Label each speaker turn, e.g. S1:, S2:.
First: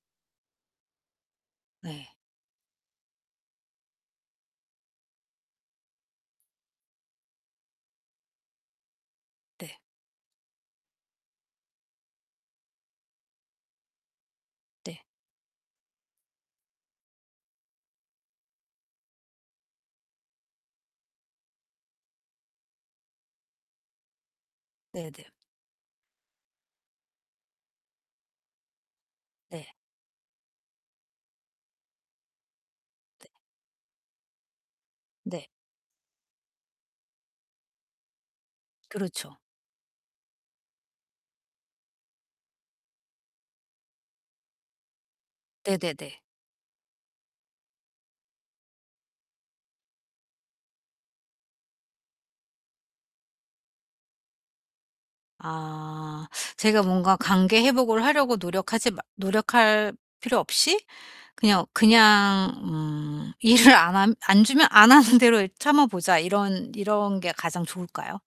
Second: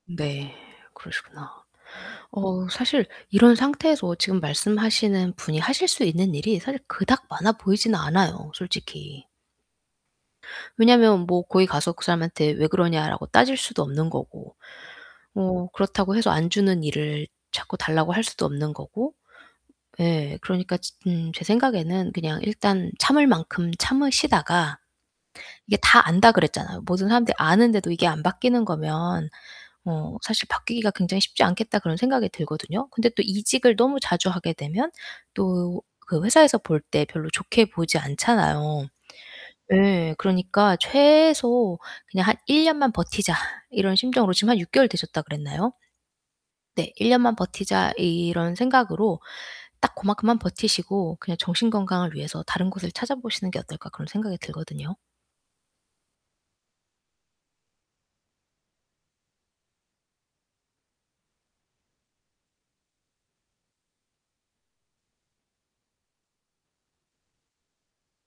S1: 네. 그러시구나.
S2: 네.
S1: 어 사실 이런 상태에서 지금 말씀하시는 분이 하실 수 있는 일이 사실 그닥 많아 보이진 않아요 솔직히.
S2: 네.
S1: 왜냐하면 뭐 거기 가서 그 사람한테 "왜 그러냐?"라고 따질 수도 없는 거고
S2: 네.
S1: 뭐 그렇다고 해서 안 주는 일을 자꾸 달라고 할 수도 없는 거고. 예. 그러니까 지 음 제 생각에는 그냥 일단 참을 만큼 참으시다가
S2: 네네.
S1: 이게 다 안다 그랬잖아요. 모든 사람들이 아는데도 이게 안 바뀌는 거면
S2: 네.
S1: 어 사실 '바뀌기가 굉장히 쉽지 않겠다.' 그런 생각이 들거든요. 근데 또
S2: 네.
S1: 이직을 너무 자주 하게 되면
S2: 네.
S1: 또 그 회사에서 볼 때 별로 좋게 보지 않잖아요.
S2: 그렇죠.
S1: 예. 그러니까 최소 '그냥 한 1 년만 버티자.' 이런 심정으로 지금 한 6 개월 되셨다 그랬나요?
S2: 네네네.
S1: 네. '1 년만 버티자.' 이런 생각으로 딱 고만큼만 버티시고 '그냥 정신 건강을 위해서 다른 곳을 찾아보시는 게 어떨까?' 그런 생각이 들거든요.
S2: 아. 제가 뭔가 관계 회복을 하려고 노력하지 마 노력할 필요 없이 '그냥 그냥 음 일을 안 함 안 주면 안 하는 대로 이 참아 보자.' 이런 이런 게 가장 좋을까요?